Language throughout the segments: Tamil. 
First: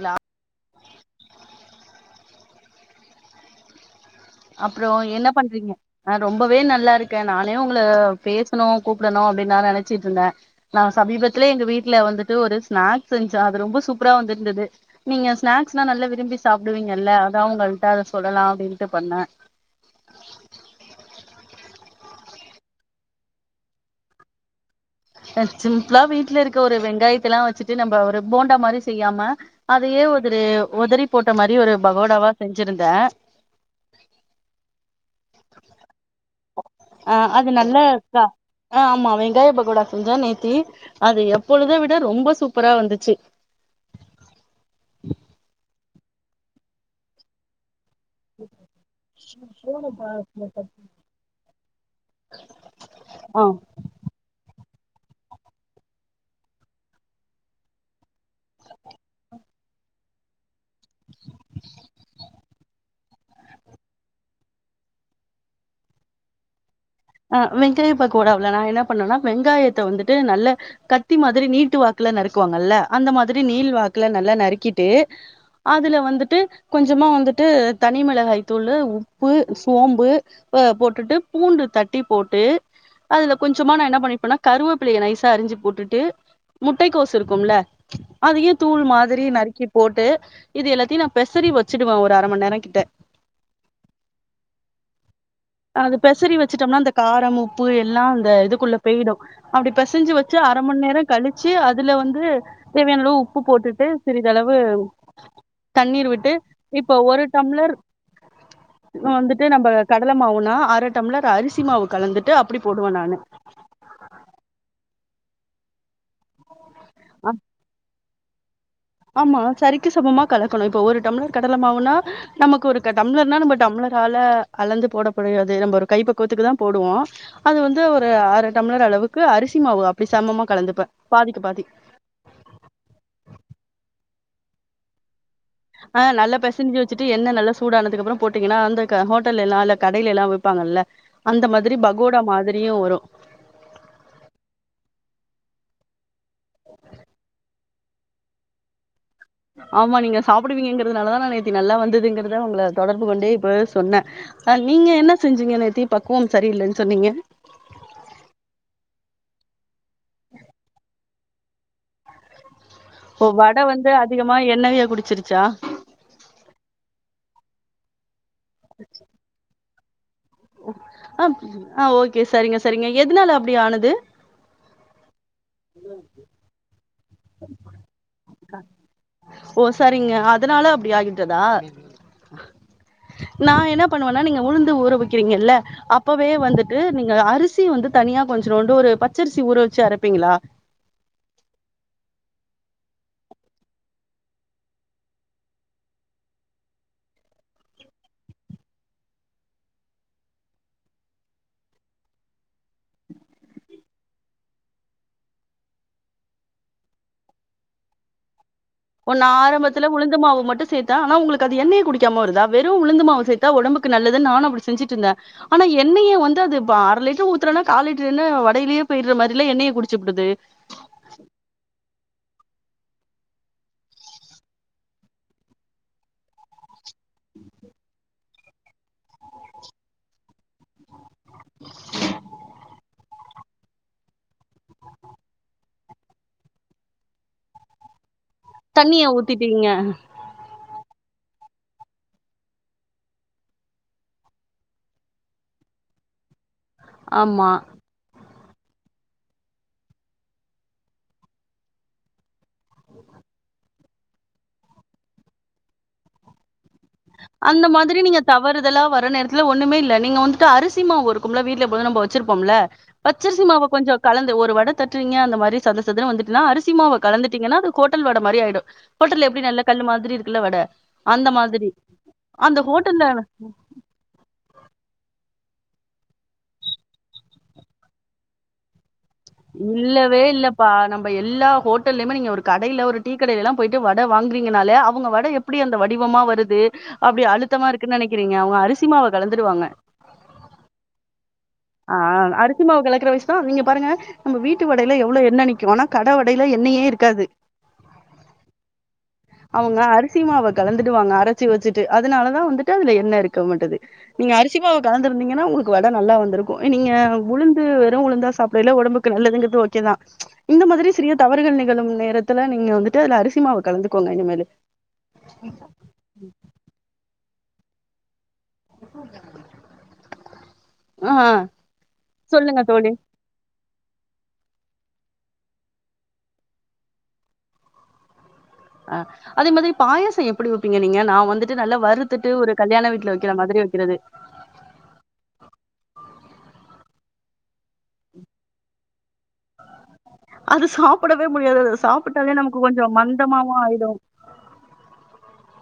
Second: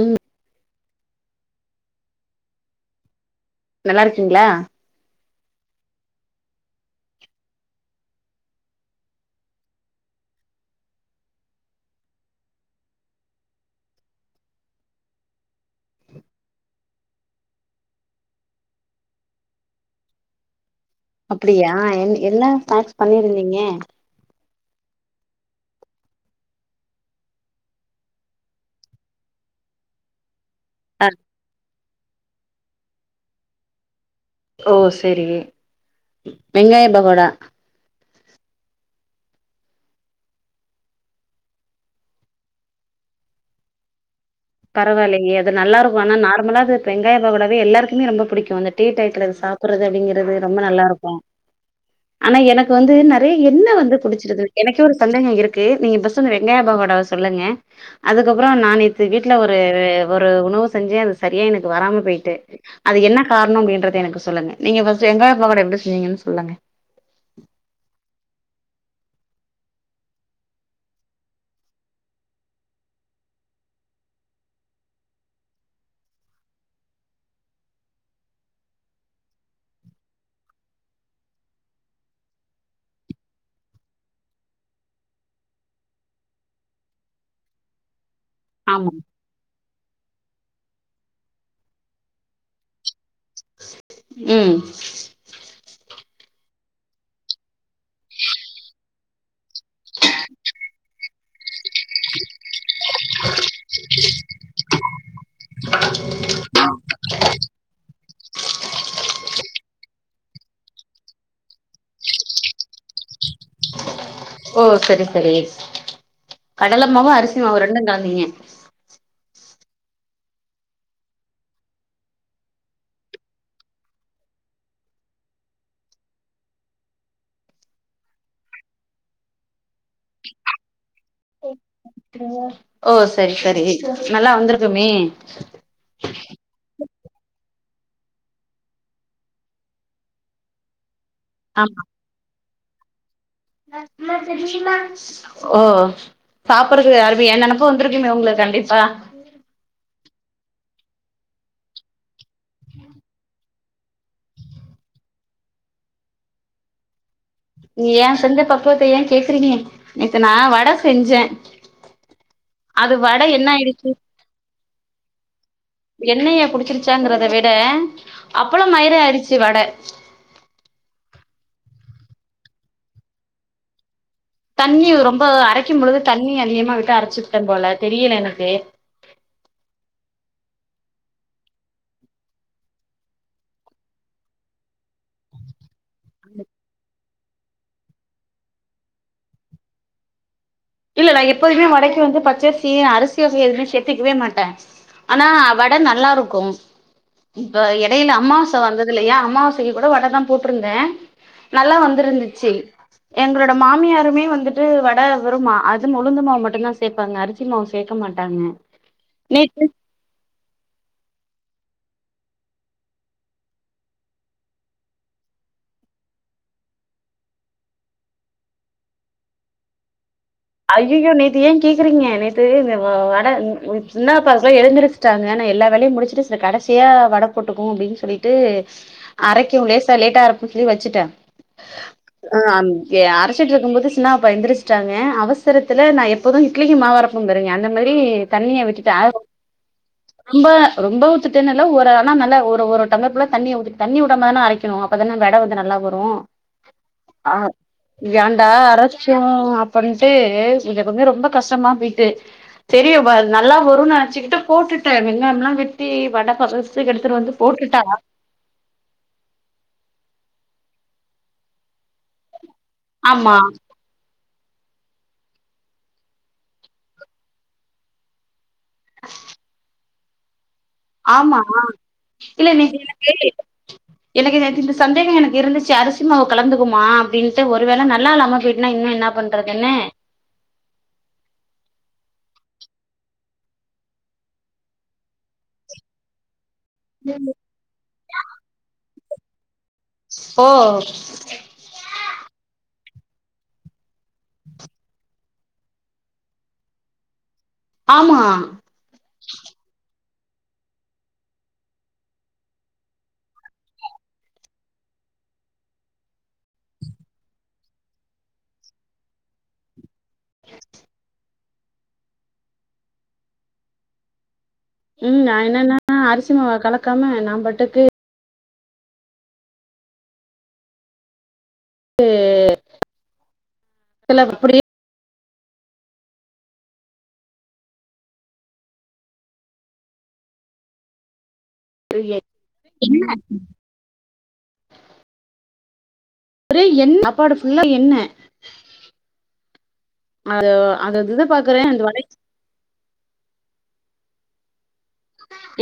ம் நல்லா இருக்கீங்களா அப்புறோ என்ன பண்றீங்க ஆ ரொம்பவே நல்லா இருக்கே நானே உங்கள பேசணு கூப்டணு அப்டின்னு நா நெனச்சிட்டு இருந்த நா சமீபத்ததுல எங்க வீட்ல வந்துட்டு ஒரு ஸ்நாக்ஸு செஞ்சா அது ரொம்ப சூப்பரா வந்திருந்தது நீங்க ஸ்நாக்ஸ்னா நல்லா விரும்பி சாப்டுவீங்கல்ல அதா உங்கள்ட்ட அத சொல்லலா அப்டினுட்டு பண்ண அப்பிடியா என் என்ன ஸ்னாக்ஸ் பண்ணியிருந்தீங்க அ சிம்ப்ளா வீட்ல இருக்க ஒரு வெங்காயத்தலா வெச்சுட்டு நம்ப ஒரு போண்டா மாரி செய்யாம அதயே ஒதரு அ ஒதறி போட்ட மாரி ஒரு பகோடாவா செஞ்சிருந்தா ஓ செரி வெங்காய பகோடா இல்ல அக்கா ஆ ஆம்மா வெங்காய பகோடா சொஞ்சா நேத்தி அது எப்பொழுதா விட ரொம்ப சூப்பரா வந்துச்சு பரவாயில்லியே அது நல்லாருக்கூ ஆனா நார்மலா அது வெங்காய பகடாவே எல்லாருக்குமே ரொம்ப புடிக்கூ அந்த டீ டையத்துல அது சாப்புறது அப்டிங்கறிறது ரொம்ப நல்லாருக்கூ ஆனா எனக்கு வந்து நறிய ஆ எண்ணெ வந்து குடிச்சிருது எனக்கே ஒரு சந்தேகம் இருக்கு நீங்க ஃபஸ்ட் வந்து வெங்கய பகோடாவ சொல்லுங்க அதுக்கப்பறோ நா நேத்து சின்ன ஒரு ஒரு உணவு செஞ்செ அது சரியா எனக்கு வராம போயிட்டு அது என்ன கார்ணொ அப்டின்றறத எனக்கு சொல்லுங்க நீங்க ஃபஸ்டு வெங்காய பகோடா எப்டி செஞ்சிங்கன்னு சொல்லுங்க ஆ வெங்காய பக்கோடவ்ல நா என்ன பண்னுவன்னா வெங்காயத்த வந்துட்டு நல்ல கத்தி மாதிரி நீட்டு வாக்குல நறுக்குவாங்கல்ல அந்த மாதிரி நீள் வாக்குல நல்ல நறுக்கிட்டு அதுல வந்துட்டு கொஞ்சமா வந்துட்டு தனி மிளகாய் தூல்லு உப்பு சோம்பு அ போட்டுட்டு பூண்டு தட்டி போட்டு அதுல கொஞ்சமா நா என்ன பண்ணிருப்பன்னா கருவேப்பிலய நைசா அரிஞ்சு போட்டுட்டு முட்டை கோசு இருக்கும்ல அதையு தூள் ஆமா மாதிரி நறுக்கி போட்டு இது எல்லாத்தியு நா பெசறி வச்சிடுவ ஒரு அர மணி நேர கிட்ட ம் அது பெசறி வச்சுட்டோம்னா அந்த காரம் உப்பு எல்லா அந்த இதுக்குள்ள பெய்டு அப்டி பேசஞ்சு வெச்சு அரமண்நேர கழிச்சு அதுல வந்து தேவயான அளவு உப்பு போட்டுட்டு சிறிதளவு தண்ணீர் விட்டு இப்ப ஒரு டம்ளர் வந்துட்டு நம்ப கடல மாவுன்னா அர டம்ளர் அரிசி மாவு கலந்துட்டு அப்டி போடுவ நானு ஓ சரி சரி கடலமாவு அரிசிமாவு ரெண்டுங்கலந்தீங்க ஆம்மா சரிக்கு சமமா கலக்கணு இப்ப ஒரு டம்ளர் கடல மாவுன்னா நம்மக்கு ஒருக்க டம்ளர்னா நம்ம டம்ளரால அளந்து போடப்படியாது நம்ப ஒரு கை பக்கவத்துக்கு தா போடுவோ அது வந்து ஒரு அர டம்ளர் அளவுக்கு அரிசி மாவு அப்டி சமமா கலந்துப்ப பாதிக்கு பாதி ஓ சரி சரி நல்லா வந்துர்க்குமே ஆ நல்ல பேசஞ்சி வெச்சுட்டு எண்ணெ நல்லா சூட ஆனத்துக்கு அப்புறோ போட்டீங்கன்ன அந்த ஹோட்டல்லஎல்லா இல்ல கடைய்எல்லா விப்பாங்கல்ல அந்த மாதிரி ஆமா பகோடா மாதிரியு வரு ஓ சாப்புற்றது யாருமே என்னா ப்போ வந்திருக்குமே உங்களுக் கண்டிப்பா ஆம்மா நீங்க சாப்புடுவீங்கறதுனாலதா நா நேத்தி நல்லா வந்ததுங்கறத உங்கள தொடர்பு கொண்டே இப்ப சொன்னே அ நீங்க என்ன செஞ்சீங்க நேத்தி பக்குவம் சரியில்லன் சொன்னீங்க ஏ செஞ்ச பக்குவத்த ஏ கேக்குறீங்க நேத்து நா வட செஞ்செ ஓ வட வந்து அதிகமா எண்ணெவிய குடிச்சிருச்சா எண்ணெய்ய குடிச்சிருச்சாங்கறத விட அப்பளோ மயிருஆய்ருச்சு வட ஒ அ அ ஓக்கே சரிங்க சரிங்க எதுனால அப்டி ஆனுது தண்ணி ரொம்ப அரைக்கு பொழுது தண்ணி அதிகமா விட்டு அரச்சுபுட்டே போல தெரியில எனக்கு ஓ சரிங்க அதனால அப்டி ஆகிவ்ட்டதா நா என்ன பண்ணுவன்னா நீங்க உளுந்து ஊற வக்கிறீங்கல்ல அப்பவே வந்துட்டு நீங்க அரிசி வந்து தனியா கொஞ்ச்ரோண்டு ஒரு பச்சரிசி ஊற வச்சி அரப்பீங்ளா இல்ல எப்போதுமே வடைக்கு வந்து பச்சரிசி அரிசி வகை எதுவுமே சேத்துக்கவே மாட்டே ஆனா வட நல்லாருக்கும் இப்ப எடையில அம்மாவசை வந்தது இல்லையா அம்மாவசைக்கு கூட வட தா போட்ருந்த நல்லா வந்திருந்துச்சு எங்களோட மாமியாருமே வந்துட்டு வட வெறுமா அதும் உளுந்து மாவு மட்டுந்தா சேப்பாங்க அரிசி மாவு சேக்க மாட்டாங்க ஒன்னு நேத்து ஆரம்பத்துல உளுந்த மாவு மட்டு சேத் தா ஆனா உங்ளுக்கு அது எண்ணெய குடிக்காம வருதா வெறு உளுந்துமாவு சேத்தா ஒடம்புக்கு நல்லதுன்னு நானும் அப்டி செஞ்சிட்ருந்த ஆனா எண்ணெய வந்து அது ப்பா அரை லிட்ரு ஊத்றனா கால் லிட்ரு எண்ணெ வடையிலியே போயிட்றமாறி இல்ல எண்ணெய குடிச்சுபுடுது ஐய்யய்யோ நேத்து ஏன் கேக்குறீங்க நேத்து இந்த வ வட சின்னா பசங்க எழுந்துருச் சாங்கன்னு எல்லா வேலையு முடிசிட்டு இந்த கடைசியா வட போட்டுக்குவோ அப்டின் சொல்லிட்டு அரைக்கும் லேஸா லேட்டா அரை க்கி வச்சிட்டே அ அம் எ அரைச்சிட்ருக்கும்போது சின்னாபா எந்திரிஸ்ட்டாங்க அவ சரத்துல நா எப்போதும் இட்லிக்கு மாவு அரைப்பே பாருங்க அந்த மாறி தண்ணியா விட்டுட்டே தண்ணிய ஊத்திட்டீங்க ரொம்ப ரொம்போ ஊத்துட்டேன்னு இல்ல ஒரு ஆனா நல்லா ஒரு ஒரு டம்ளர் ஃபுல்லா தண்ணிய ஊத்திட் தண்ணி உட்ட மாறி தானே அரைக்கணு அப்ப தானே வட வந்து நல்லா வரு அ ஆமா ஏண்டா அரைச்சோ அப்படின் டு இந்த பக்கோ ரொம்போ கஷ்டமா போயிட்டு சேரி நல்லா வருன் நெனச்சிக்கிட்டு போட்டுடே வெங்காயம்ல்லா வெட்டி வட பத அந்த மாதிரி நீங்க தவறுதலா வர நேரத்துல ஒண்ணுமே இல்ல நீங்க வந்துட்டு அரிசிமாவு இருக்கும்ல்ல வீட்ல எப்போதும் நம்போ வெச்சிருப்போம்ல்ல ஆமா பச்சரிசிமாவ கொஞ்சோ கலந்து ஒரு வட தட்றீங்க அந்த மாறி சதசதன்னு வந்துட்டுனா அரிசிமாவ கலந்துட்டீங்குன்னா அது ஹோட்டல் வட மாறி ஆயிடும் ஹோட்டல்ல எப்டி நல்லா கல்லு மாதிரி இருக்குல்ல வட அந்த ஆமா மாதிரி இல்ல அந்த நீங்க ஹோட்டல்ல [unintelligible] எனக்கு நேத்து இந்த சந்தேகம் எனக்கு இருந்துச்சி அரிசிமாவு கலந்துக்குவுமா அப்டின்ட்டு ஒரு வேல நல்லா இல்லாம போயிட்னா இன்னு என்னாப் இல்ல ப்றே இல்லப்பா நம்ப எல்லா ஹோட்டல்லையுமே நீங்க ஒரு கடையில ஒரு டீ கடையில எல்லா போயிட்டு வட வாங்றீங்கன்னாலே அவுங்க வட எப் பிடி அந்த வடிவமா வருது அப்டி அழுத்தமா இருக்குன்னு நெனைக்கிறீங்க அவுங்க அரிசிமாவ கலந்துடுவாங்க ஓ ஆ அரிசிமாவு கலக்குற வயிஸ் தா இவிங்க பாருங்க நம்ப வீட்டு வடையில எவ்ளோ எண்ணெ நிக்கும் ஆனா கட வடையில எண்ணெயே இருக்காது ஆமா அவுங்க அரிசிமாவ கலந்துடுவாங்க அரச்சி வெச்சுட்டு அதுனாலதா வந்துட்டு அதுல எண்ணெ இருக்க மாட்டுது நீங்க அரிசி மாவு கலந்திருந்தீங்கன்னா உங்ளுக்கு வட நல்லா வந்துருக்கும் நீங்க உளுந்து வெறும் உளுந்தா சாப்டையில ஒடம்புக் கு நல்லதுங்கிறது ஓக் க்கே தா இந்த மாதிரி சிறிய தவறுகள் நிகழும் நேரத்துல நீங்க வந்துட்டு அதுல அரிசிமாவ கலந்துக்கோங்க இனிமேலு உம் நா என்னென்னா அரிசிமாவ கலக்காம நா பாட்டுக்கு ஆ சொல்லுங்க தோழி ல்ல புரி அ அதே மாதிரி பாயசோ எப்பிடி வெப்பீங்க நீங்க நா வந்துட்டு நல்லா அப்டியே வறுத்துட்டு ஒரு கல்யாண வீட்ல வெக்கிற மாறி வெக் கிறது ஒரே எண் சாப்பாடு ஃபுல்லா எண்ணெ அது அந்த இது சாப்பிடவே முடியாது பாக்குறே அத அந்த வட சாப்பிட்டாலே கொஞ்சோ மந்தமாவு ஆயிடு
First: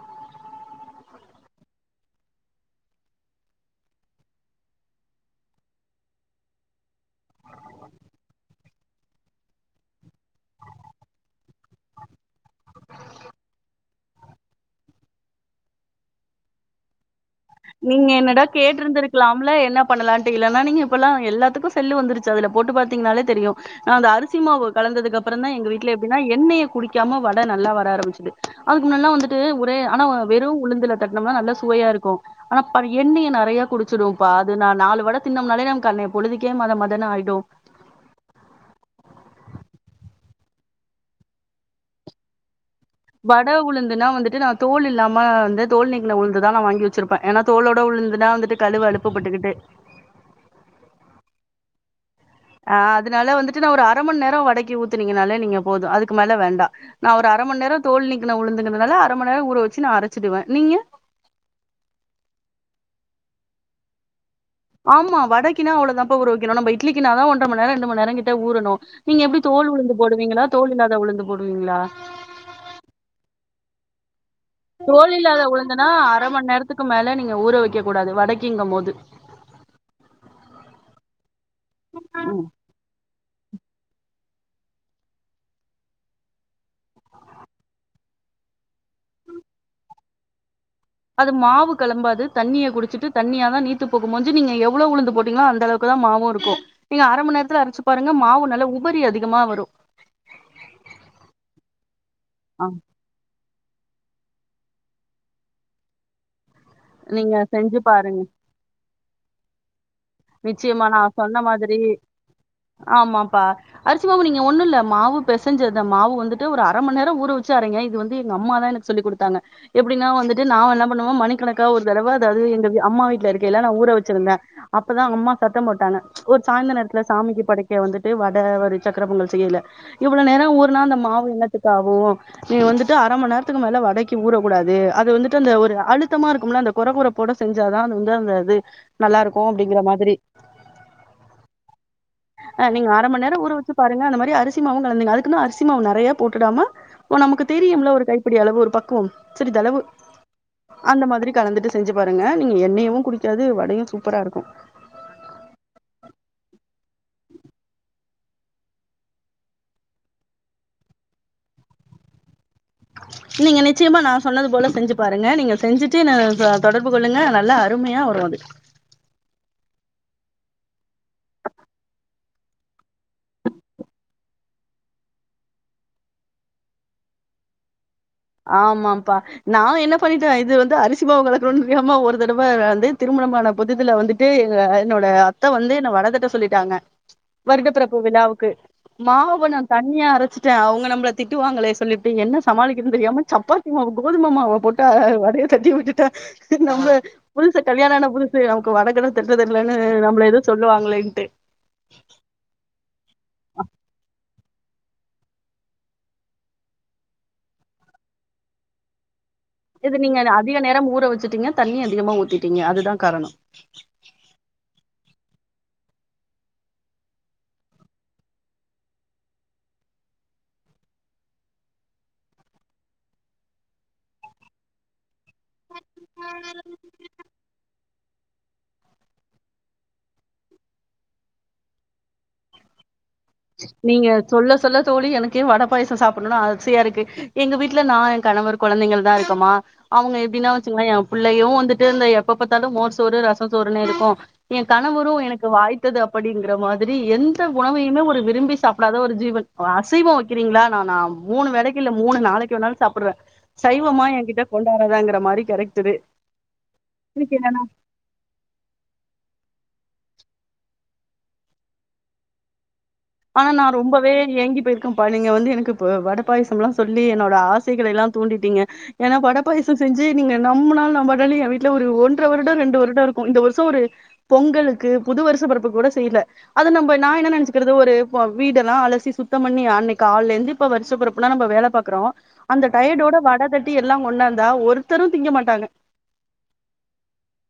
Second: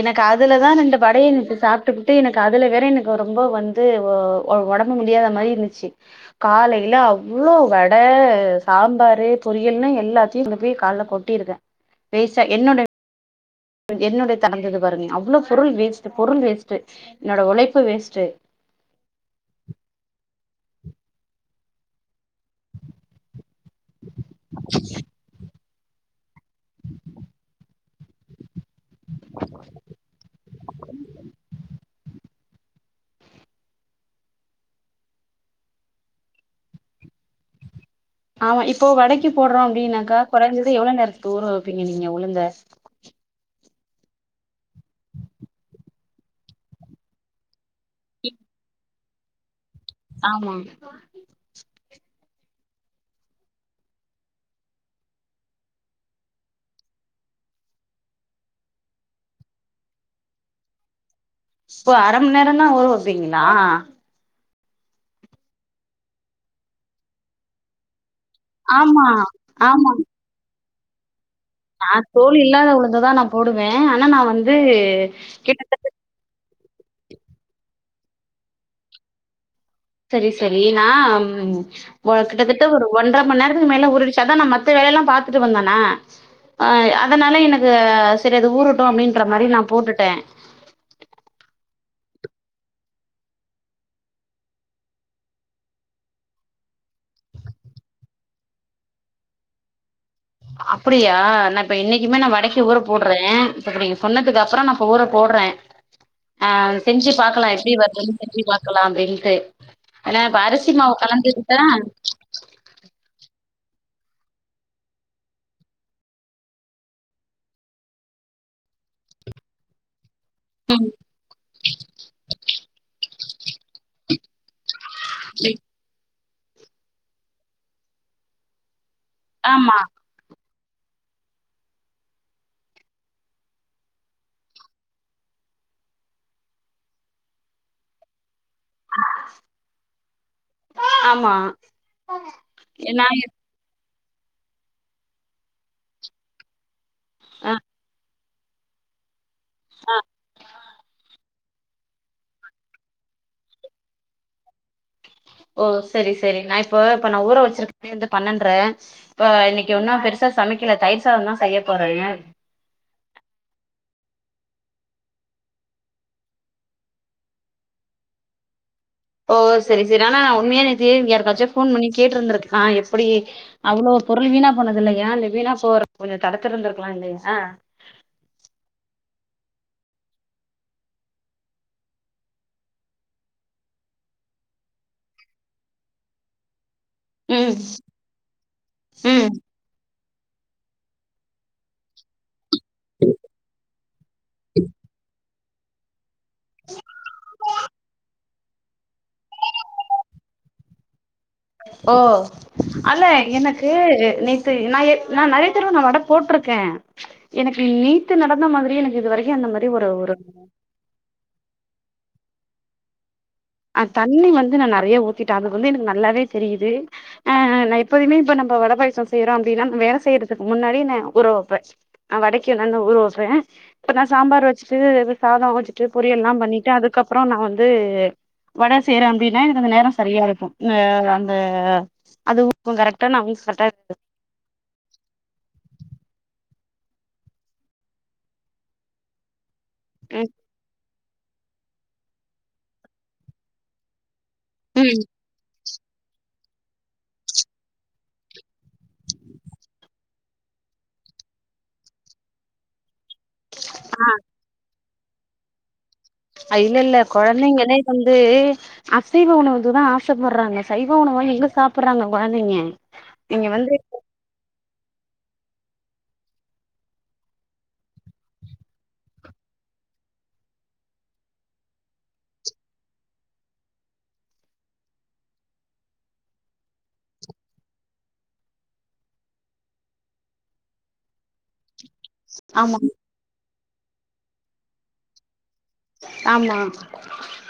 எனக்கு அதுலதா ரெண்டு வடைய நேத்து சாப்ட்டுபுட்டு எனக்கு அதுல வேற எனக்கு ரொம்போ வந் த்து ஒ ஒ ஓடம்பு முடியாத மாரி இருந்துச்சு காலையில அவ்ளோ வட சாம்பாரு பொரியல்னு எல்லாத்தையு கொண்டுப்போய் கால்ல கொ ட்டிருக்கே வேஸ்ட்டா என்னோட என்னுடைய திறந்தது பாருங்க அவ்ளோ பொருள் வேஸ்ட்டு பொருள் வேஸ்ட்டு என்னோட உழை நீங்க என்னடா கேட்டுருந்திருக்கலாம்ல என்ன பண்ணலாட்டு இல்லனா நீங்க இப்ப எல்லா எல்லாத்துக்கு செல்லு வந்துருச்சு அதுல போட்டு பாத்தீங்கனாலே தெரியு நா அந்த அரிசி மாவு கலந்ததுக்கு அப்புறோ தா எங்க வீட் ட்ல எப்டினா எண்ணெய குடிக்காம வட நல்லா வர ஆரம்பிச்சுது அதுக்கு முன்னெல்லா வந்துட்டு ஒரே ஆனா வெறு உளுந்துல தட்டினம்னா நல்லா சுவையாருக்கோ ஆனா பாரு எண்ணய நறைய குடிச்சுடும்ப்பா அதுனா நாலு வட தின்னம்னாலே நமக்கு அன்னைய பொழுதுக்கே மத மதனு ஆய்டு ஆமா இப்போ வடைக்கி போட்றோ அப்டின்னாக்கா கொறைஞ்சது எவ்ளோ நேரத்துக்கு ஊர வைப்பீங்க நீங்க உளுந்த வட உளுந்துனா வந்துட்டு ந தோல் இல்லாம வந்து தோல் நீக்குனா உழுந்து தா நா வாங்கி வச்சிருப்பே ஏன்னா தோளோட உளுந்துனா வந்துட்டு கழுவ அலுப்பு பட்டுகிட்டு ஆமா ஆ அதனால வந்துட்டு நா ஒரு அர மண் நேரோ வடக்கி ஊத்தனீங்கனாலே நீங்க போது அதுக்கு மேல வேண்டா நா ஒரு அர மண் நேரோ தோல் நீக்கின உழுந்துங்கறனால அர மண் நேரோ ஊற வச்சு நா அரைச்சிடுவே நீங்க ஓ அர மண் நேரோ தா ஊறவப்பீங்களா ஆமா வடக்கின்னா அவ்ளோ தா பா ஊறவக்கனோ நம் இட்லிக்கினதா ஒன்ர மண் நேரோ ரெண்டு மண் நேரோ கிட் ட ஊறணு ஆமா நீங்க எப்டி தோல் உழுந்து போடுவீங்களா தோல் இல்லாத உழுந்து நா தோல் இல்லாத உளுந்ததா நா போடுவே ஆனா நா வந் தோல் இல்லாத உழுந்துனா அர மண் நேரத்துக்கு மேல நீங்க ஊற வைக்க கூடாது வடக்கிங்கு போது சரி சரினா ஒ ம். கிட்டதட் ட ஒரு ஒன்றரை மண் நேரத்துக்கு மேல ஊறிடுச்சி அதா நா மத்த வேலயெல்லா பாத்துட்டு வந்தோனே அ அதனால எனக்கு அது செரி அது ஊறட்டு அப்டின்ற மாரி நா போட்டுட்டே அது மாவு களம்பாது தண்ணிய குடிச்சுட்டு தண்ணியா தா நீத்து போகு ஒளிஞ்சி நீங்க எவ்ளோ உளுந்து போட்டீங்களோ அந்த அளவு க்கு தா மாவு இருக்கு நீங்க அர மண் நேரத்துல அரைச்சு பாருங்க மாவு நல்ல உபரி அதிகமா வரு அப்டியா நா இப்ப இன்னைக்குமே நா வடக்கி ஆ ஊற போ ட்றே இப்பக்கு நீங்க சொன்னதுக்கு அப்றோ நா இப்ப ஊர போட்றே அ செஞ்சு நீங்க பாக்கலா எப்டி செஞ்சு வர்றதுன்னு பாருங்க. செஞ்சு பாக்கலா அப்டின்னுட்டு என்னா இப்ப அரசி நிச்சயமா மாவு நான் சொன்ன கலந்துகிட்ட மாதிரி ஆமாப்பா அரிசி மா நீங்க ஒண்ணு இல்ல மாவு பெசஞ்சு அந்த மாவு வந்துட்டு ஒரு அர மணி நேரோ ஊற வச்சு அரைங்க இது வந்து எங்க அம்மா தா எனக்கு சொல்லி குடுத்தாங்க எப்டின்னா வந்துட்டு நா என்ன ம் பண்ணுவே மணிக்கணக்கா ஒரு தடவ அதாவ்து எங்க அம்மா வீட்டுல இருக்கையில நா ஊற வச்சிருந்தே அப்பதா அம்மா சத்தோ போட்டாங்க ஒரு சாய்ந்த நேரத்துல சாமிக்கு படைக்க வந்துட்டு வட ஒரு சக்கர பொங்கல் செய்யில ஆமா இவ்ளோ நேரோ ஊர்னா அந்த மாவு எண்ணத்துக்கு ஆவு நீ வந்துட்டு அர மண் நேரத்துக்கு மேல வடக்கி ஊற கூடாது அது வந்துட்டு அந்த ஒரு அழுத்தமா இருக்கும்ல அந்த கொற கொறப்போட செஞ்சாதா அது வந்து அந்த அது நல்லா இருக் கு அப்டிங்கிற மாதிரி ஆமா அ நீங்க அர நா மண் நேரோ ஊர வச்சு பாருங்க அந்த மாரி அரிசி மாவு கலந்திங்க அதுக்குன்ன அரிசி மாவு நறைய போட்டுடாம போ நமக்கு ஆ தெரியும்ல ஒரு கை புடி அளவு ஒரு பக்குவோ சிரிதளவு ஆ அந்த மாதிரி கலந்துட்டு செஞ்சு பாருங்க நீங்க எண்ணெயவு குடிக்காது வடையு சூப்பரா இருக்கு ஓ செரி செரி நா இப்ப இப்ப நா ஊர வச்சிருக்கதே வந்து பன்னென்ரே இப்ப இன்னைக்கு ஒன்னு பெருசா சமைக்கல தயிர் சாதோ தா செய்ய போறே [inaudible] நீங்க நிச்சயமா நா சொன்னது போல செஞ்சு பாருங்க நீங்க செஞ்சுட்டு என்ன தொ தொடர்பு கொள்ளுங்க நல்லா அருமையா வரு அது ஓ செரி செரி ஆனா நா உண்மையா [unintelligible] யாருக்காச்சும் ஃபோன் பண்ணி கேட்டுருந்திருக்கலா எப்டி அவ்ளோ பொருள் வீணா போனது இல்லையா இல்ல வீணா போற கொஞ்சொ தடுத்து இருந்திருக்கலா இல்லையா ஆமாப்பா நா என்ன பண்ணிட்டே இது வந்து அரிசி மாவ கலக்குனுன் தெரியாம ஒரு தடவ வந்து திருமணமான புதுசுல வந்துட் டு இது என்னோட அத்த வந்து என்ன வட தட்ட சொல்லிட்டாங்க ம் வருட பிறப்பு விழாவுக்கு மாவ ம் கொஞ்சொ தண்ணியா அரச்சுட்டே அவங்க நம்மள திட்டுவாங்களே சொல்லிப்ட்டு என்ன சமாளி க்றதுன் தெரியாம சப்பாத்தி மாவ கோதும மாவ போட்டு அ வடய தட்டி வுட்டுட்டே நம்மள புதுசு கல்யாணான புதுசு நமக்கு வடக்கிட தட்ட தெர்லன்னு நம்மள எதுவு சொல்லுவாங்களேன்ட்டு ஓ அல்ல எனக்கு நேத் து நா எ நா நெறைய தடவ நா வட போட்டுருக்கே எனக்கு நேத்து நடந்த மாதிரி எனக்கு இதுவரைக்கு அந்த மாரி ஒரு இது ஒரு நீங்க அத அதிக நேரம் ஊற வச்சுட்டீங்கா தண்ணி அதிகமா ஊத்திட்டீங்க அதுதா காரணோ அ தண்ணி வந்து நா நெறைய ஊத்திட்டே அது வந்து எனக்கு நல்லாவே தெரியுது ஆ நா எப்போதுமே இப்ப நம்ப வட பாயாசோ செய்றோ அப்டின்னா நம்ப வேல செய்யறதுக்கு முன்னாடிே நா ஊறவப்பே ஆ வடைக்கு என்னான்னு நா ஊற வப்பே இப்போ நா சாம்பார் வச்சுட்டு சாதோ வச்சிட்டு பொரியல்லா பண்ணிட்டு அதுக்கப்பறோ நா வந்து வடை செய்றே அப்டின்னா எனக்கு அந்த நேரம் சரியா இருக்கு ந்த அந்த அதுவு [inaudible] இப்போ கரெக்டான அவுன்ஸ் நீங்க சொல்ல சொல்ல தோழி எனக்கே வட பாயாசோ சாப்டணுனு ஆசையா இருக்கு எங்க வீட்டுல நா என் கணவர் கொழந்தைங்கள்தா இருக்கோமா அவங்க ம் எப்டின்னா வச்சுங்களே எ புள்ளையு வந்துட்டு இருந்த எப்ப பாத்தாலு மோர் சோறு ரசொ சோறுன்னு இருக்கு எ ம் கணவரு எனக்கு வாய்த்தது அப்டிங்கற மாதிரி எந்த உணவையுமே ஒரு விரும்பி சாப்டாத ஒரு ஜீவன் அ அசைவோ வைக்கிறீங்களா நா நா மூணு வேளைக்கு இல்ல மூணு நாளைக்கு வேணாலு சாப்புடுவே சைவமா எங்கிட்ட கொண்டு வராதாங்குற மாரி கேரக்டரு அ இல்லல்ல எனக்கு கொழந்தைங்களே வந்து அசைவ உணவுக்கு தா ஆசப்படுறாங்க சைவ உணவா எங்க சாப்புடுறாங்க கொழந்தைங்க ஆ நீங்க நா வந்து ரொம்பவே ஏங்கி போயிருக் அப்பா நீங்க வந்து எனக்கு இப்ப வட பாயசம்லா சொல்லி என்னோட ஆசைகள எல்லா தூண்டிடீங்க ஏனா வட பாயசோ செஞ்சு நீங்க நம்புனாலு நம்பாட்டினாலு என் வீட்ல ஒரு ஒன்ற வருடோ ரெண்டு வருடோ இருக்கு இந்த வருஷோ ஒரு பொங்கலுக்கு புது வருச பிறப்பு கூட செய்யல அத நம்ப நா என்ன நெனைச்சிக்கிறது ஒரு இப்ப வீடெல்லா அலசி சுத்தம் பண்ணி அன்னைக்கு காலைருந்து இப்போ வருச பொறப்புனா நம்ப வேலை பாக்குறோ அந்த ஆமா டயடோட வட தட்டி எல்லா கொண்டாந்தா ஒருத்தரு திங்க மாட்டாங்க ஆமா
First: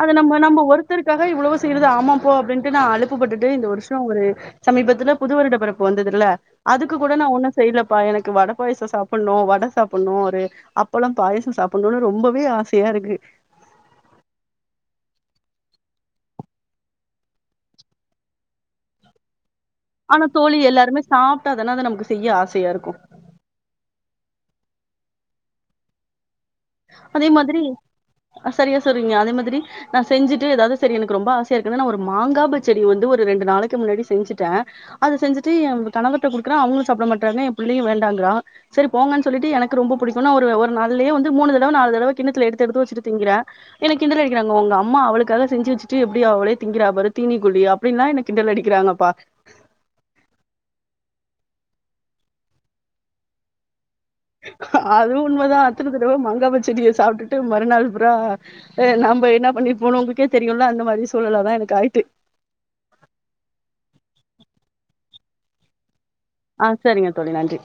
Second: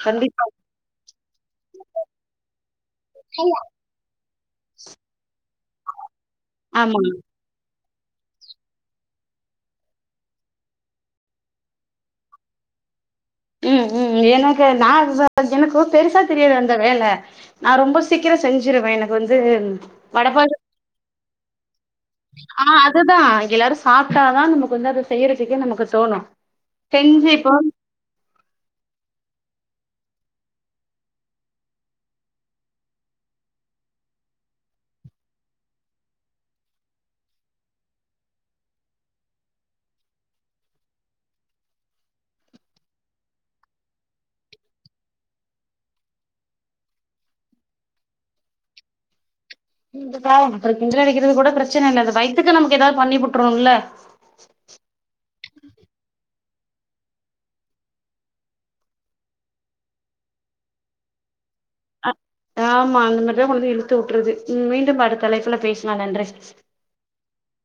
அத நம்போ கண்டிப்பா நம்ப ஒருத்தருக்காக இவ்வளவு செய்யறது ஆமா போ அப்டின்ட்டு நா அலுப்புப்பட்டுட்டே இந்த வருஷோ ஒரு சமீபத்துல புது வருட பிறப்பு வந்ததுல்ல அதுக்கு ஆமா கூட நா ஒன்னு செய்லப்பா எனக்கு வட பாயாசோ சாப்பட்ணு வட சாப்பட்ணு ஒரு அப்பெல்லாம் பாயசோ சாப்படணுனு ரொம்பவே ஆசையா இருக்கு ம் ம் எனக்கு நா [inaudible] எனக்கு பெருசா தெரியாது அந்த வேல நா ரொம்ப சீக்கரோ செஞ்சிருவே எனக்கு வந்து ஆனா வடப்பாயச தோழி எல்லாருமே சாப்ட்டாதானேதா நமக்கு செய்ய ஆ ஆசையா இருக்கு அதுதா எல்லாரு சாப்ட்டாதா நமக்கு வந்து அத செய்யறதுக்குன் நமக்கு தோணு அதே செஞ்சு இப்போ மாதிரி சரியா சொல்றீங்க அதே மாதிரி நா செஞ்சுட்டு எதாவ்து சரி எனக்கு ரொம்ப ஆசையா இருக்குன்னு நா ஒரு மாங்கா பச்சடி வந்து ஒரு ரெண்டு நாளைக்கு முன்னாடி செஞ்சுட்டே அத செஞ்சுட்டு எ கணவர்ட்ட குடுக்குற அவங்களு சாப்ட மாட்டறாங்க எ பிள்ளையு வேண்டாங்கிறா செரி போங்கன் சொல்லிட்டு எனக்கு ரொம்ப புடிக்குனு அவரு ஒரு நாள்யே வந்து மூணு தர வ நாலு தடவ கிண்ணத்துல எடுத்து எடுத்து வச்சுட்டு திங்கிற என்ன கிண்டல் அடிக்கிறாங்க உங்க அம்மா அவளுக்காக செஞ்சி வச்சிட்டு எப்டி அவளே திங்கிறா பாரு தீனிக்குழ்ழி அப் அப்டின்னாலா என்ன கிண்டல் அடிக்கிறாங்கப்பா இந்துக்கா அப்றோ கிண்டல் அடிக்கிறதுக்கு கூட பிரச்சன இல்ல அது வைய்த்துக்கு நமக்கு ஏதாவது பண்ணி வுட்டுரோ இல்ல அதுவு உண்மதா அத்தன தடவ மங்கா பச்சடிய சாப்ட்டுட்டு மறுநாள் ப்ரா ஆ நம்ப எண்ணா பண்ணிட் போனு உங்களுக்கே தெரியுல்ல அந்த மாரி சூழ்நெல தா எனக்கு ஆயிட்டு ஆமா அந்த மார்தா வந்து இழுத்து வுட்றது மீண்டும் அடுத் தலைப்புல பேசலா நன்றி ஆ செரிங்க தோழி நன்றி